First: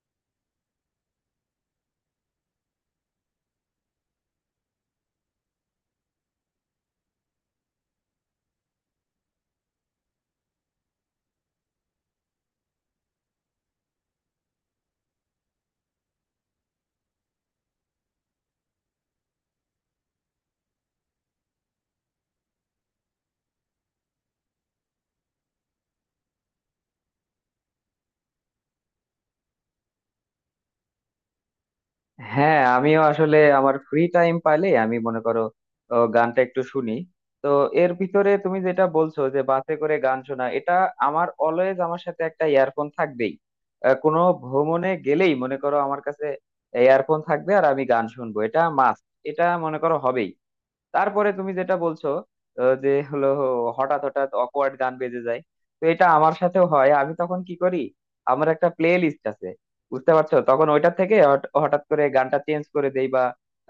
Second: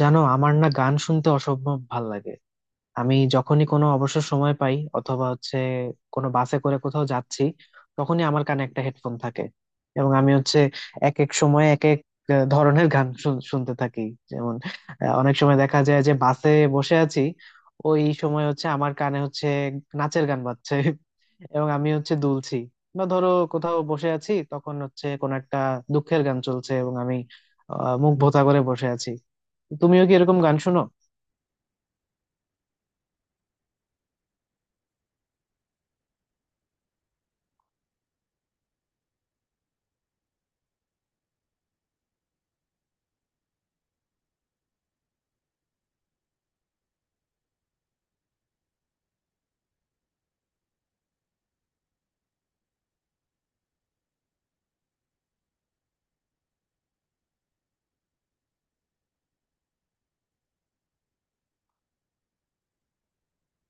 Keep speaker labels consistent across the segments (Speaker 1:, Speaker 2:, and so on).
Speaker 1: জানো, আমার না গান শুনতে অসম্ভব ভাল লাগে। আমি যখনই কোনো অবসর সময় পাই অথবা হচ্ছে কোনো বাসে করে কোথাও যাচ্ছি, তখনই আমার কানে একটা হেডফোন থাকে। এবং আমি হচ্ছে এক এক সময় এক এক ধরনের গান শুনতে থাকি। যেমন অনেক সময় দেখা যায় যে বাসে বসে আছি, ওই সময় হচ্ছে আমার কানে হচ্ছে নাচের গান বাজছে এবং আমি হচ্ছে দুলছি। বা ধরো কোথাও বসে আছি, তখন হচ্ছে কোন একটা দুঃখের গান চলছে এবং আমি মুখ ভোতা করে বসে আছি। তুমিও কি এরকম গান শোনো?
Speaker 2: হ্যাঁ, আমিও আসলে আমার ফ্রি টাইম পাইলে আমি মনে করো, ও, গানটা একটু শুনি। তো এর ভিতরে তুমি যেটা বলছো যে বাসে করে গান শোনা, এটা আমার অলওয়েজ আমার সাথে একটা ইয়ারফোন থাকবেই। কোনো ভ্রমণে গেলেই মনে করো আমার কাছে ইয়ারফোন থাকবে আর আমি গান শুনবো, এটা মাস্ট, এটা মনে করো হবেই। তারপরে তুমি যেটা বলছো যে হলো হঠাৎ হঠাৎ অকওয়ার্ড গান বেজে যায়। তো এটা আমার সাথেও হয়, আমি তখন কি করি, আমার একটা প্লে লিস্ট আছে, বুঝতে পারছো? তখন ওইটা থেকে হঠাৎ করে গানটা চেঞ্জ করে দেই, বা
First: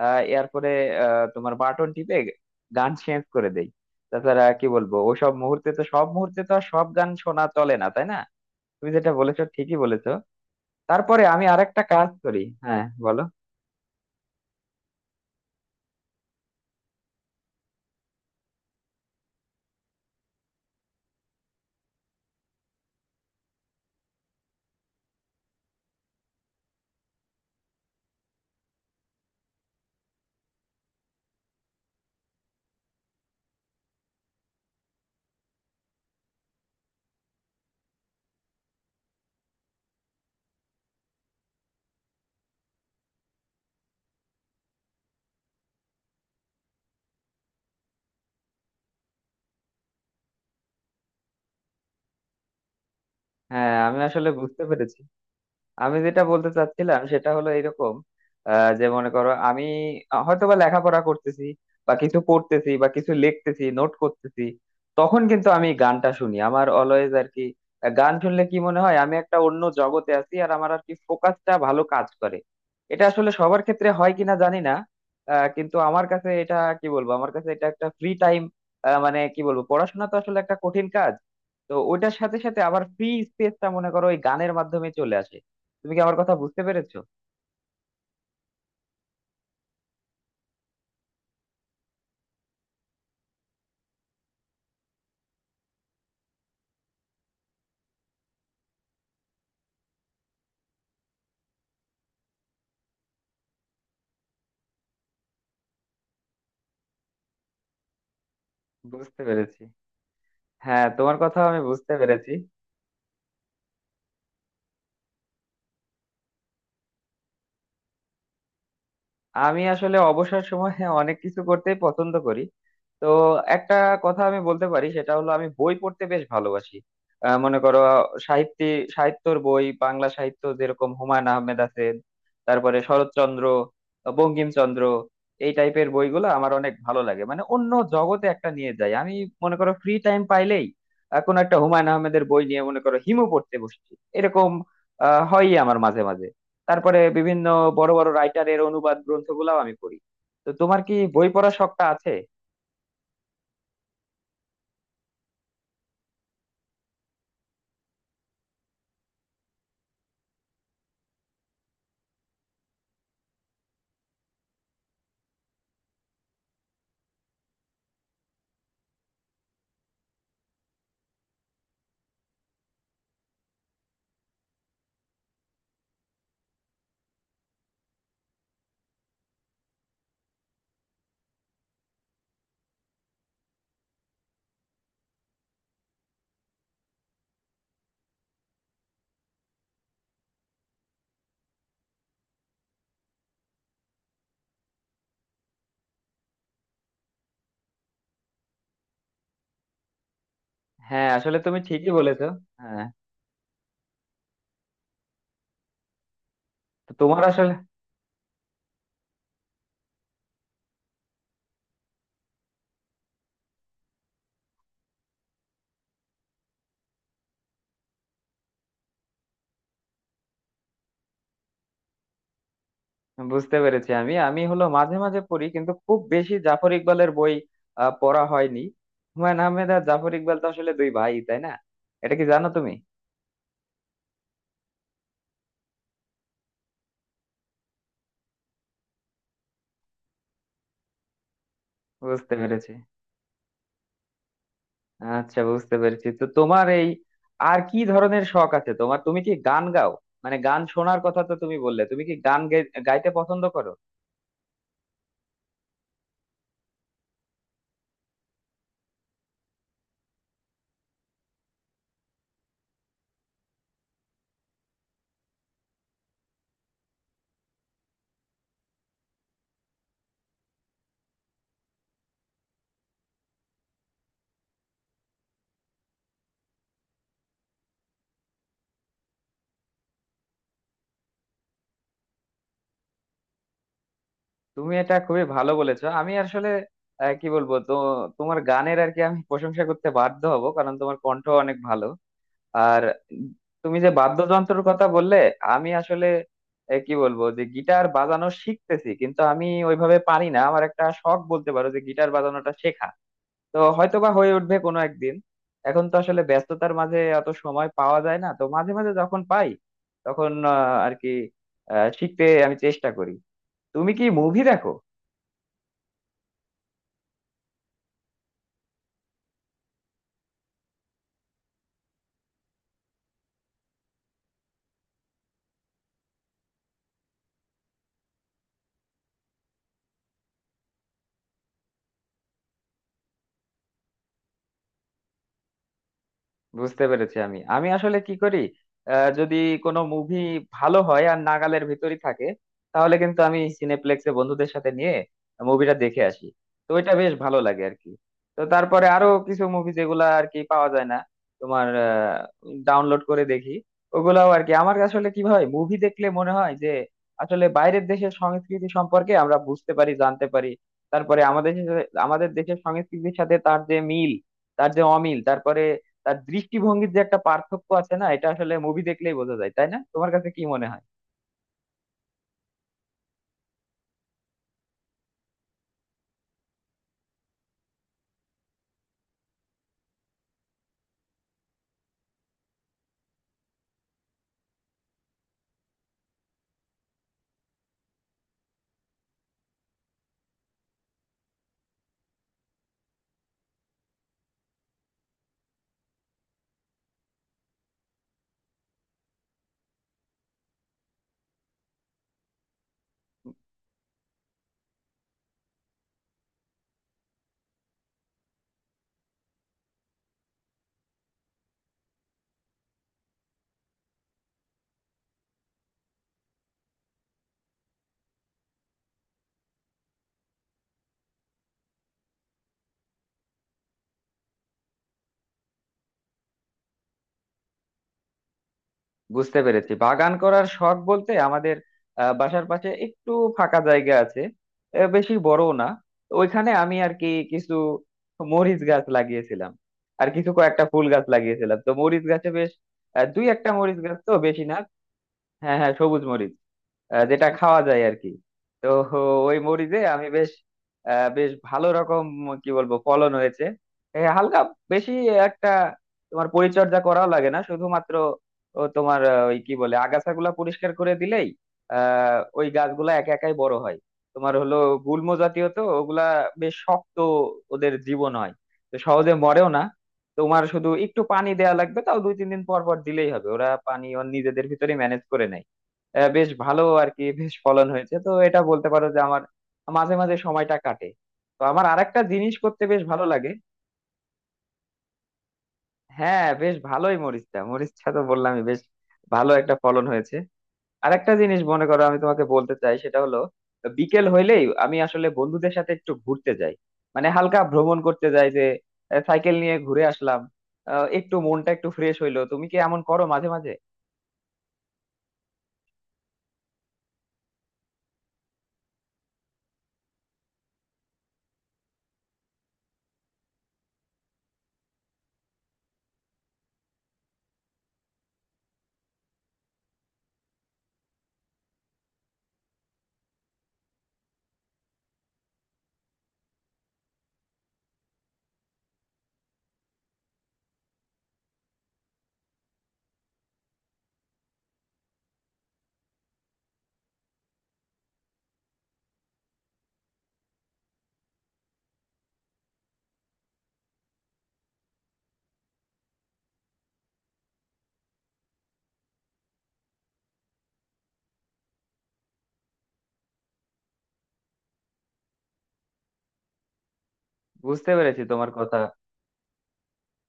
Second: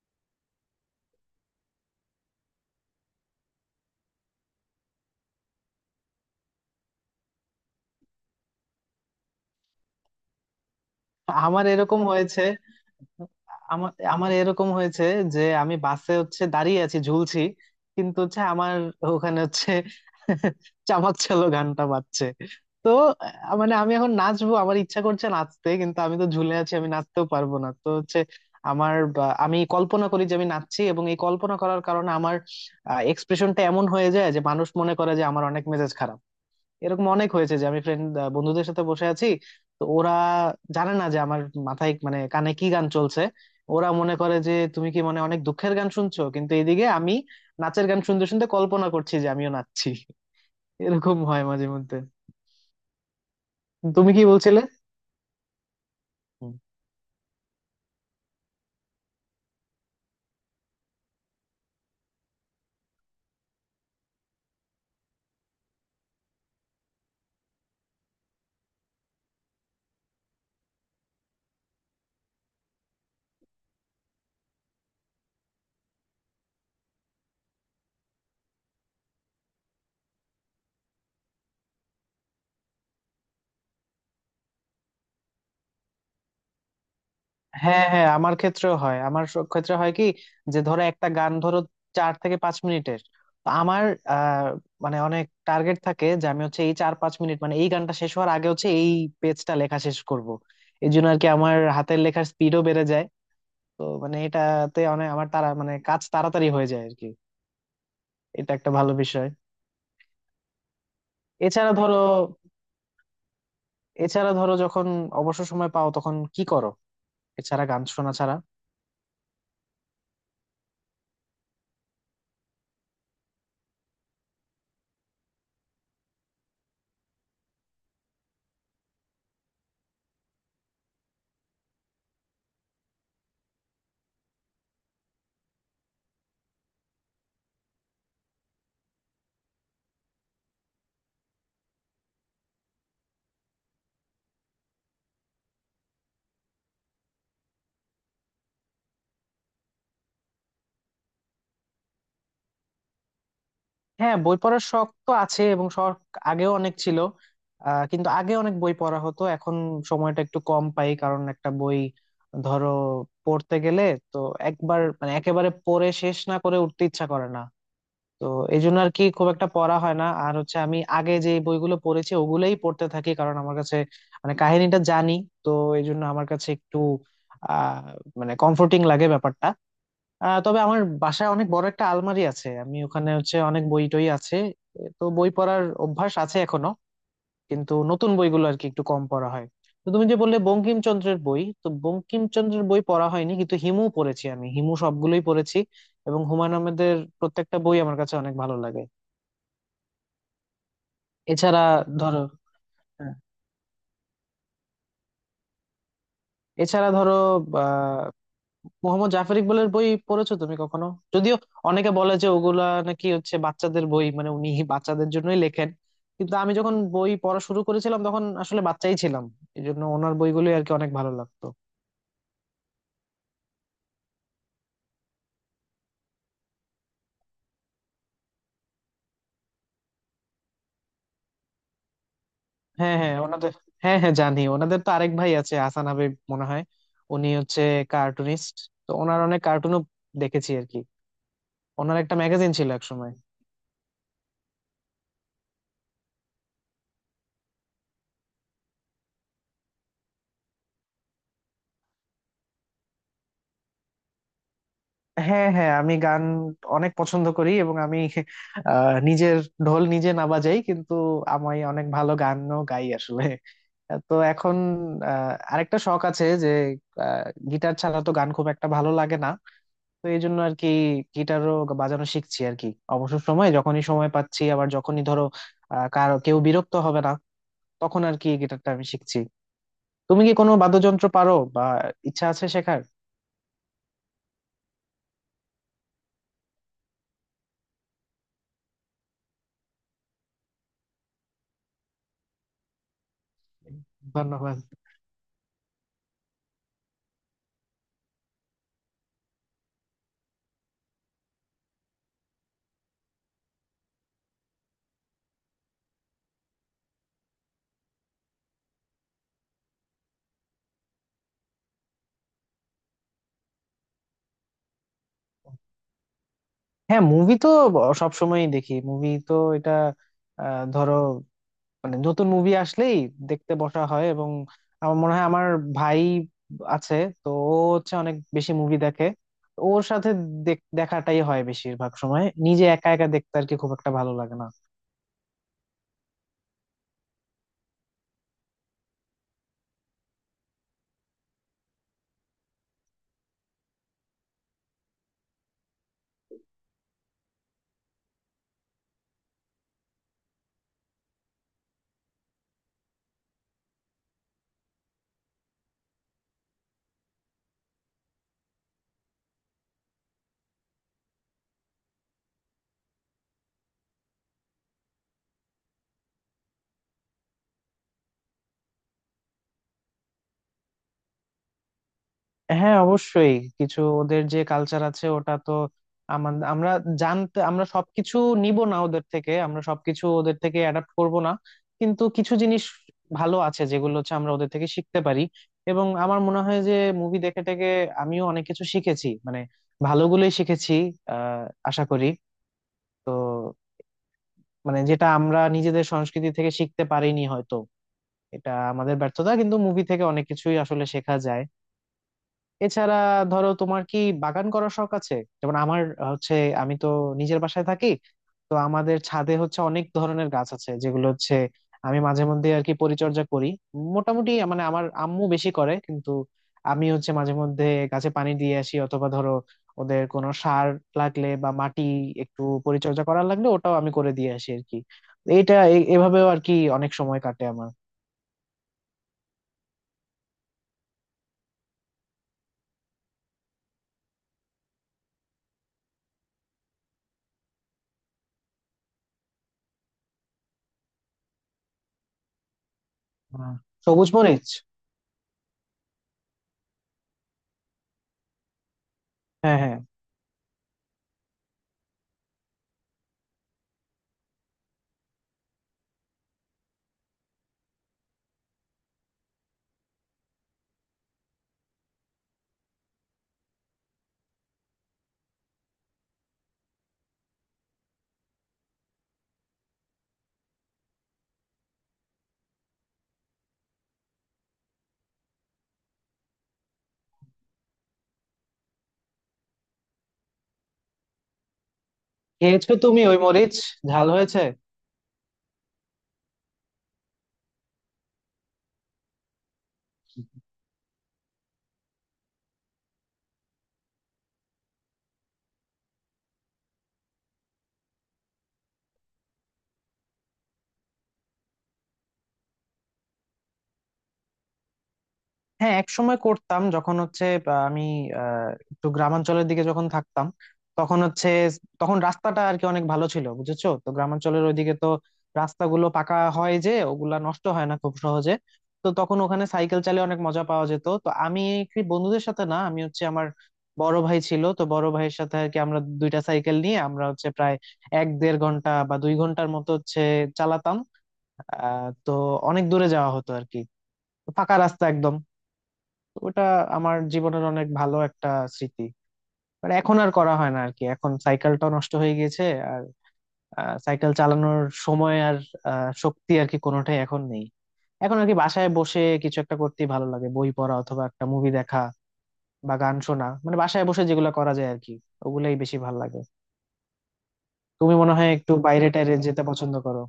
Speaker 2: এরপরে তোমার বাটন টিপে গান চেঞ্জ করে দেই। তাছাড়া কি বলবো, ওসব মুহূর্তে তো, সব মুহূর্তে তো আর সব গান শোনা চলে না, তাই না? তুমি যেটা বলেছো ঠিকই বলেছো। তারপরে আমি
Speaker 1: আমার
Speaker 2: আরেকটা
Speaker 1: এরকম
Speaker 2: কাজ
Speaker 1: হয়েছে।
Speaker 2: করি। হ্যাঁ, বলো।
Speaker 1: আমার আমার এরকম হয়েছে যে আমি বাসে হচ্ছে দাঁড়িয়ে আছি, ঝুলছি, কিন্তু হচ্ছে আমার ওখানে হচ্ছে চামাক চালো গানটা বাজছে। তো মানে আমি এখন নাচবো, আমার ইচ্ছা করছে নাচতে, কিন্তু আমি তো ঝুলে আছি, আমি নাচতেও পারবো না। তো হচ্ছে আমার আমি কল্পনা করি যে আমি নাচছি, এবং এই কল্পনা করার কারণে আমার এক্সপ্রেশনটা এমন হয়ে যায় যে মানুষ মনে করে যে আমার অনেক মেজাজ খারাপ। এরকম অনেক হয়েছে যে আমি ফ্রেন্ড, বন্ধুদের সাথে বসে আছি, তো ওরা জানে না যে আমার মাথায় মানে কানে কি গান চলছে। ওরা মনে করে যে তুমি কি মানে অনেক দুঃখের গান শুনছো, কিন্তু এদিকে আমি নাচের গান শুনতে শুনতে কল্পনা করছি যে আমিও নাচছি। এরকম হয় মাঝে মধ্যে।
Speaker 2: হ্যাঁ, আমি
Speaker 1: তুমি কি
Speaker 2: আসলে
Speaker 1: বলছিলে?
Speaker 2: বুঝতে পেরেছি। আমি যেটা বলতে চাচ্ছিলাম সেটা হলো এরকম, যে মনে করো আমি হয়তো বা লেখাপড়া করতেছি, বা কিছু পড়তেছি, বা কিছু লিখতেছি, নোট করতেছি, তখন কিন্তু আমি গানটা শুনি আমার অলওয়েজ আর কি। গান শুনলে কি মনে হয়, আমি একটা অন্য জগতে আছি আর আমার আর কি ফোকাসটা ভালো কাজ করে। এটা আসলে সবার ক্ষেত্রে হয় কিনা জানি না। কিন্তু আমার কাছে এটা, কি বলবো, আমার কাছে এটা একটা ফ্রি টাইম। মানে কি বলবো, পড়াশোনা তো আসলে একটা কঠিন কাজ। তো ওইটার সাথে সাথে আবার ফ্রি স্পেসটা মনে করো ওই গানের মাধ্যমে চলে আসে। তুমি কি আমার কথা বুঝতে পেরেছো?
Speaker 1: হ্যাঁ হ্যাঁ, আমার ক্ষেত্রেও হয়। আমার ক্ষেত্রে হয় কি, যে ধরো একটা গান ধরো 4 থেকে 5 মিনিটের, তো আমার আহ, মানে অনেক টার্গেট থাকে যে আমি হচ্ছে এই 4 5 মিনিট মানে এই গানটা শেষ হওয়ার আগে হচ্ছে এই পেজটা লেখা শেষ করব। এই জন্য আর কি আমার হাতের লেখার স্পিডও বেড়ে যায়। তো মানে এটাতে অনেক আমার তারা মানে কাজ তাড়াতাড়ি হয়ে যায় আর কি। এটা একটা ভালো
Speaker 2: বুঝতে
Speaker 1: বিষয়।
Speaker 2: পেরেছি। হ্যাঁ, তোমার কথা আমি
Speaker 1: এছাড়া
Speaker 2: বুঝতে
Speaker 1: ধরো,
Speaker 2: পেরেছি।
Speaker 1: যখন অবসর সময় পাও তখন কি করো, এছাড়া গান শোনা ছাড়া?
Speaker 2: আমি আসলে অবসর সময়ে অনেক কিছু করতেই পছন্দ করি। তো একটা কথা আমি বলতে পারি সেটা হলো, আমি বই পড়তে বেশ ভালোবাসি। মনে করো সাহিত্য, সাহিত্যর বই, বাংলা সাহিত্য যেরকম হুমায়ুন আহমেদ আছেন, তারপরে শরৎচন্দ্র, বঙ্কিমচন্দ্র, এই টাইপের বইগুলো আমার অনেক ভালো লাগে, মানে অন্য জগতে একটা নিয়ে যায় আমি। মনে করো ফ্রি টাইম পাইলেই কোনো একটা হুমায়ুন আহমেদের বই নিয়ে মনে করো হিমু পড়তে বসছি, এরকম হয়ই আমার মাঝে মাঝে। তারপরে বিভিন্ন বড় বড় রাইটারের অনুবাদ গ্রন্থগুলাও আমি পড়ি। তো তোমার কি বই পড়ার শখটা আছে?
Speaker 1: হ্যাঁ, বই পড়ার শখ তো আছে, এবং শখ আগেও অনেক ছিল। কিন্তু আগে অনেক বই পড়া হতো, এখন সময়টা একটু কম পাই, কারণ একটা বই ধরো পড়তে গেলে তো একবার মানে একেবারে পড়ে শেষ না করে উঠতে ইচ্ছা করে না। তো এই জন্য আর কি খুব একটা পড়া হয় না। আর হচ্ছে আমি আগে যে বইগুলো পড়েছি ওগুলোই পড়তে থাকি, কারণ আমার কাছে মানে কাহিনীটা জানি। তো এই জন্য আমার কাছে একটু আহ মানে কমফোর্টিং লাগে ব্যাপারটা। তবে আমার বাসায় অনেক বড় একটা আলমারি আছে, আমি ওখানে হচ্ছে অনেক বই টই আছে। তো বই পড়ার অভ্যাস আছে এখনো, কিন্তু নতুন বইগুলো আর কি একটু কম পড়া হয়। তো তুমি যে বললে বঙ্কিমচন্দ্রের বই, তো বঙ্কিমচন্দ্রের বই পড়া হয়নি, কিন্তু হিমু পড়েছি, আমি হিমু সবগুলোই পড়েছি। এবং হুমায়ুন আহমেদের প্রত্যেকটা বই আমার কাছে অনেক ভালো লাগে।
Speaker 2: হ্যাঁ, আসলে তুমি
Speaker 1: এছাড়া
Speaker 2: ঠিকই
Speaker 1: ধরো,
Speaker 2: বলেছো। হ্যাঁ।
Speaker 1: হ্যাঁ, এছাড়া
Speaker 2: তো
Speaker 1: ধরো
Speaker 2: তোমার আসলে
Speaker 1: আহ মোহাম্মদ জাফর ইকবালের বই পড়েছো তুমি কখনো? যদিও অনেকে বলে যে ওগুলা নাকি হচ্ছে বাচ্চাদের বই, মানে উনি বাচ্চাদের জন্যই লেখেন, কিন্তু আমি যখন বই পড়া শুরু করেছিলাম তখন আসলে বাচ্চাই ছিলাম। এই জন্য ওনার বইগুলো আর কি অনেক ভালো লাগতো।
Speaker 2: বুঝতে পেরেছি। আমি আমি হলো মাঝে মাঝে পড়ি কিন্তু খুব বেশি জাফর ইকবালের বই পড়া হয়নি। হুমায়ুন আহমেদ আর জাফর ইকবাল তো আসলে দুই ভাই, তাই না? এটা কি জানো তুমি?
Speaker 1: হ্যাঁ হ্যাঁ, ওনাদের, হ্যাঁ হ্যাঁ জানি, ওনাদের তো আরেক ভাই আছে, হাসান হাবিব মনে হয়। উনি হচ্ছে কার্টুনিস্ট, তো ওনার অনেক কার্টুনও দেখেছি আর কি। ওনার একটা
Speaker 2: বুঝতে
Speaker 1: ম্যাগাজিন ছিল
Speaker 2: পেরেছি।
Speaker 1: একসময়।
Speaker 2: আচ্ছা, বুঝতে পেরেছি। তো তোমার এই আর কি ধরনের শখ আছে, তোমার তুমি কি গান গাও? মানে গান শোনার কথা তো তুমি বললে, তুমি কি গান গাইতে পছন্দ করো?
Speaker 1: হ্যাঁ হ্যাঁ, আমি গান অনেক পছন্দ করি, এবং আমি নিজের ঢোল নিজে না বাজাই, কিন্তু আমি অনেক ভালো গানও গাই আসলে। তো এখন আরেকটা শখ আছে যে গিটার ছাড়া তো গান খুব একটা ভালো লাগে না, তো এই জন্য আর কি গিটারও বাজানো শিখছি আর কি। অবসর সময় যখনই সময় পাচ্ছি, আবার যখনই ধরো কারো কেউ বিরক্ত হবে না, তখন আর কি গিটারটা আমি শিখছি। তুমি কি কোনো বাদ্যযন্ত্র পারো, বা ইচ্ছা আছে শেখার?
Speaker 2: তুমি এটা খুবই ভালো বলেছো। আমি আসলে কি বলবো, তো তোমার গানের আর কি আমি প্রশংসা করতে বাধ্য হব, কারণ তোমার কণ্ঠ অনেক ভালো। আর তুমি যে
Speaker 1: ধন্যবাদ।
Speaker 2: বাদ্যযন্ত্রের কথা বললে, আমি আসলে কি বলবো, যে গিটার বাজানো শিখতেছি কিন্তু আমি ওইভাবে পারি না, আমার একটা শখ বলতে পারো যে গিটার বাজানোটা শেখা। তো হয়তো বা হয়ে উঠবে কোনো একদিন। এখন তো আসলে ব্যস্ততার মাঝে অত সময় পাওয়া যায় না, তো মাঝে মাঝে যখন পাই তখন আর কি শিখতে আমি চেষ্টা করি। তুমি কি মুভি দেখো?
Speaker 1: হ্যাঁ, মুভি তো সবসময়ই দেখি। মুভি তো এটা ধরো মানে নতুন মুভি আসলেই দেখতে বসা হয়। এবং আমার মনে হয় আমার ভাই আছে, তো ও হচ্ছে অনেক বেশি মুভি দেখে, ওর সাথে দেখাটাই হয় বেশিরভাগ সময়। নিজে একা একা দেখতে আর কি খুব একটা ভালো লাগে না।
Speaker 2: বুঝতে পেরেছি। আমি আমি আসলে কি করি, যদি কোনো মুভি ভালো হয় আর নাগালের ভিতরই থাকে, তাহলে কিন্তু আমি সিনেপ্লেক্সে বন্ধুদের সাথে নিয়ে মুভিটা দেখে আসি। তো এটা বেশ ভালো লাগে আর কি। তো তারপরে আরো কিছু মুভি যেগুলা আর কি পাওয়া যায় না তোমার, ডাউনলোড করে দেখি। ওগুলাও আর কি, আমার আসলে কি হয়, মুভি দেখলে মনে হয় যে আসলে বাইরের দেশের সংস্কৃতি সম্পর্কে আমরা বুঝতে পারি, জানতে পারি। তারপরে আমাদের আমাদের দেশের সংস্কৃতির সাথে তার যে মিল, তার যে অমিল, তারপরে তার দৃষ্টিভঙ্গির যে একটা পার্থক্য আছে না, এটা আসলে মুভি দেখলেই বোঝা যায়, তাই না? তোমার কাছে কি মনে হয়?
Speaker 1: হ্যাঁ অবশ্যই, কিছু ওদের যে কালচার আছে ওটা তো আমাদের, আমরা জানতে, আমরা সবকিছু নিব না ওদের থেকে, আমরা সবকিছু ওদের থেকে অ্যাডাপ্ট করব না, কিন্তু কিছু জিনিস ভালো আছে যেগুলো হচ্ছে আমরা ওদের থেকে শিখতে পারি। এবং আমার মনে হয় যে মুভি দেখে টেকে আমিও অনেক কিছু শিখেছি, মানে ভালোগুলোই শিখেছি আহ আশা করি। তো মানে যেটা আমরা নিজেদের সংস্কৃতি থেকে শিখতে পারিনি হয়তো, এটা আমাদের ব্যর্থতা, কিন্তু মুভি থেকে অনেক কিছুই আসলে শেখা যায়। এছাড়া ধরো, তোমার কি বাগান করার শখ আছে? যেমন আমার হচ্ছে আমি তো নিজের বাসায় থাকি, তো আমাদের ছাদে হচ্ছে অনেক ধরনের গাছ আছে যেগুলো হচ্ছে আমি মাঝে মধ্যে আর কি পরিচর্যা করি। মোটামুটি মানে আমার আম্মু বেশি করে, কিন্তু আমি হচ্ছে মাঝে মধ্যে গাছে পানি দিয়ে আসি, অথবা ধরো ওদের কোনো সার লাগলে বা মাটি একটু পরিচর্যা করার লাগলে ওটাও আমি করে দিয়ে আসি আর কি। এটা এভাবেও আর কি অনেক সময় কাটে আমার।
Speaker 2: বুঝতে পেরেছি। বাগান করার শখ বলতে, আমাদের বাসার পাশে একটু ফাঁকা জায়গা আছে, বেশি বড়ও না। তো ওইখানে আমি আর কি কিছু মরিচ গাছ লাগিয়েছিলাম, আর কিছু কয়েকটা ফুল গাছ লাগিয়েছিলাম। তো মরিচ গাছে বেশ দুই একটা
Speaker 1: হ্যাঁ।
Speaker 2: মরিচ গাছ,
Speaker 1: সবুজ
Speaker 2: তো বেশি
Speaker 1: মরিচ।
Speaker 2: না। হ্যাঁ, হ্যাঁ, সবুজ মরিচ। যেটা খাওয়া যায় আর কি। তো ওই
Speaker 1: হ্যাঁ হ্যাঁ।
Speaker 2: মরিচে আমি বেশ বেশ ভালো রকম, কি বলবো, ফলন হয়েছে। হালকা বেশি একটা তোমার পরিচর্যা করাও লাগে না, শুধুমাত্র ও তোমার ওই কি বলে, আগাছাগুলা পরিষ্কার করে দিলেই ওই গাছগুলা একা একাই বড় হয়। তোমার হলো গুল্ম জাতীয়, তো ওগুলা বেশ শক্ত, ওদের জীবন হয়, তো সহজে মরেও না। তোমার শুধু একটু পানি দেওয়া লাগবে, তাও দুই তিন দিন পর পর দিলেই হবে, ওরা পানি ওর নিজেদের ভিতরে ম্যানেজ করে নেয়। বেশ ভালো আর কি, বেশ ফলন হয়েছে। তো এটা বলতে পারো যে আমার মাঝে মাঝে সময়টা কাটে। তো আমার আরেকটা জিনিস করতে
Speaker 1: খেয়েছো
Speaker 2: বেশ
Speaker 1: তুমি
Speaker 2: ভালো
Speaker 1: ওই
Speaker 2: লাগে।
Speaker 1: মরিচ, ঝাল হয়েছে?
Speaker 2: হ্যাঁ, বেশ ভালোই মরিচটা মরিচটা তো বললামই, বেশ ভালো একটা ফলন হয়েছে। আরেকটা জিনিস মনে করো আমি তোমাকে বলতে চাই, সেটা হলো বিকেল হইলেই আমি আসলে বন্ধুদের সাথে একটু ঘুরতে যাই, মানে হালকা ভ্রমণ করতে যাই যে সাইকেল নিয়ে ঘুরে আসলাম, একটু মনটা একটু ফ্রেশ হইলো। তুমি কি এমন করো মাঝে মাঝে?
Speaker 1: হ্যাঁ, এক সময় করতাম, যখন হচ্ছে আমি আহ, একটু গ্রামাঞ্চলের দিকে যখন থাকতাম, তখন হচ্ছে, তখন রাস্তাটা আর কি অনেক ভালো ছিল, বুঝেছো তো গ্রামাঞ্চলের ওইদিকে তো রাস্তাগুলো পাকা হয় যে ওগুলা নষ্ট হয় না খুব সহজে। তো তখন ওখানে সাইকেল চালিয়ে অনেক মজা পাওয়া যেত। তো আমি কি বন্ধুদের সাথে না, আমি হচ্ছে আমার বড় ভাই ছিল, তো বড় ভাইয়ের সাথে আর কি আমরা দুইটা সাইকেল নিয়ে আমরা হচ্ছে প্রায় এক দেড় ঘন্টা বা 2 ঘন্টার মতো হচ্ছে চালাতাম। তো অনেক দূরে যাওয়া হতো আর কি, ফাঁকা রাস্তা একদম। তো ওটা আমার জীবনের অনেক ভালো একটা স্মৃতি। বাট এখন আর করা হয় না আর কি, এখন সাইকেলটা নষ্ট হয়ে গিয়েছে, আর সাইকেল চালানোর সময় আর শক্তি আর কি কোনোটাই এখন নেই। এখন আর কি বাসায় বসে কিছু একটা করতেই ভালো লাগে, বই পড়া অথবা একটা মুভি দেখা বা গান শোনা, মানে বাসায় বসে যেগুলো করা যায় আর কি, ওগুলাই বেশি ভালো লাগে।
Speaker 2: বুঝতে
Speaker 1: তুমি
Speaker 2: পেরেছি
Speaker 1: মনে
Speaker 2: তোমার
Speaker 1: হয় একটু
Speaker 2: কথা।
Speaker 1: বাইরে টাইরে যেতে পছন্দ করো।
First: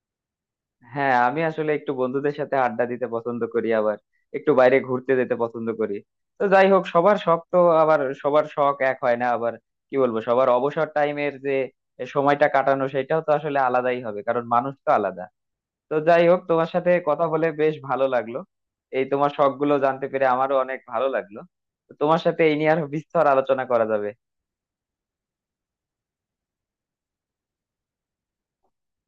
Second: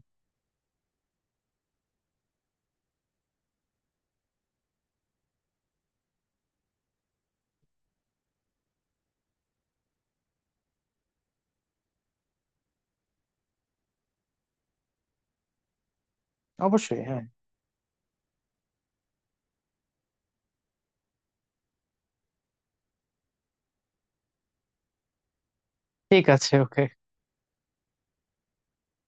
Speaker 2: হ্যাঁ, আমি আসলে একটু বন্ধুদের সাথে আড্ডা দিতে পছন্দ করি, আবার একটু বাইরে ঘুরতে যেতে পছন্দ করি। তো যাই হোক, সবার শখ তো, আবার সবার শখ এক হয় না, আবার কি বলবো, সবার অবসর টাইমের যে সময়টা কাটানো, সেটাও তো আসলে আলাদাই হবে, কারণ মানুষ তো আলাদা। তো যাই হোক, তোমার সাথে
Speaker 1: অবশ্যই, হ্যাঁ।
Speaker 2: কথা বলে বেশ ভালো লাগলো। এই তোমার শখ গুলো জানতে পেরে আমারও অনেক ভালো লাগলো। তো তোমার সাথে এই নিয়ে আরো বিস্তর আলোচনা করা যাবে।
Speaker 1: ঠিক আছে, ওকে।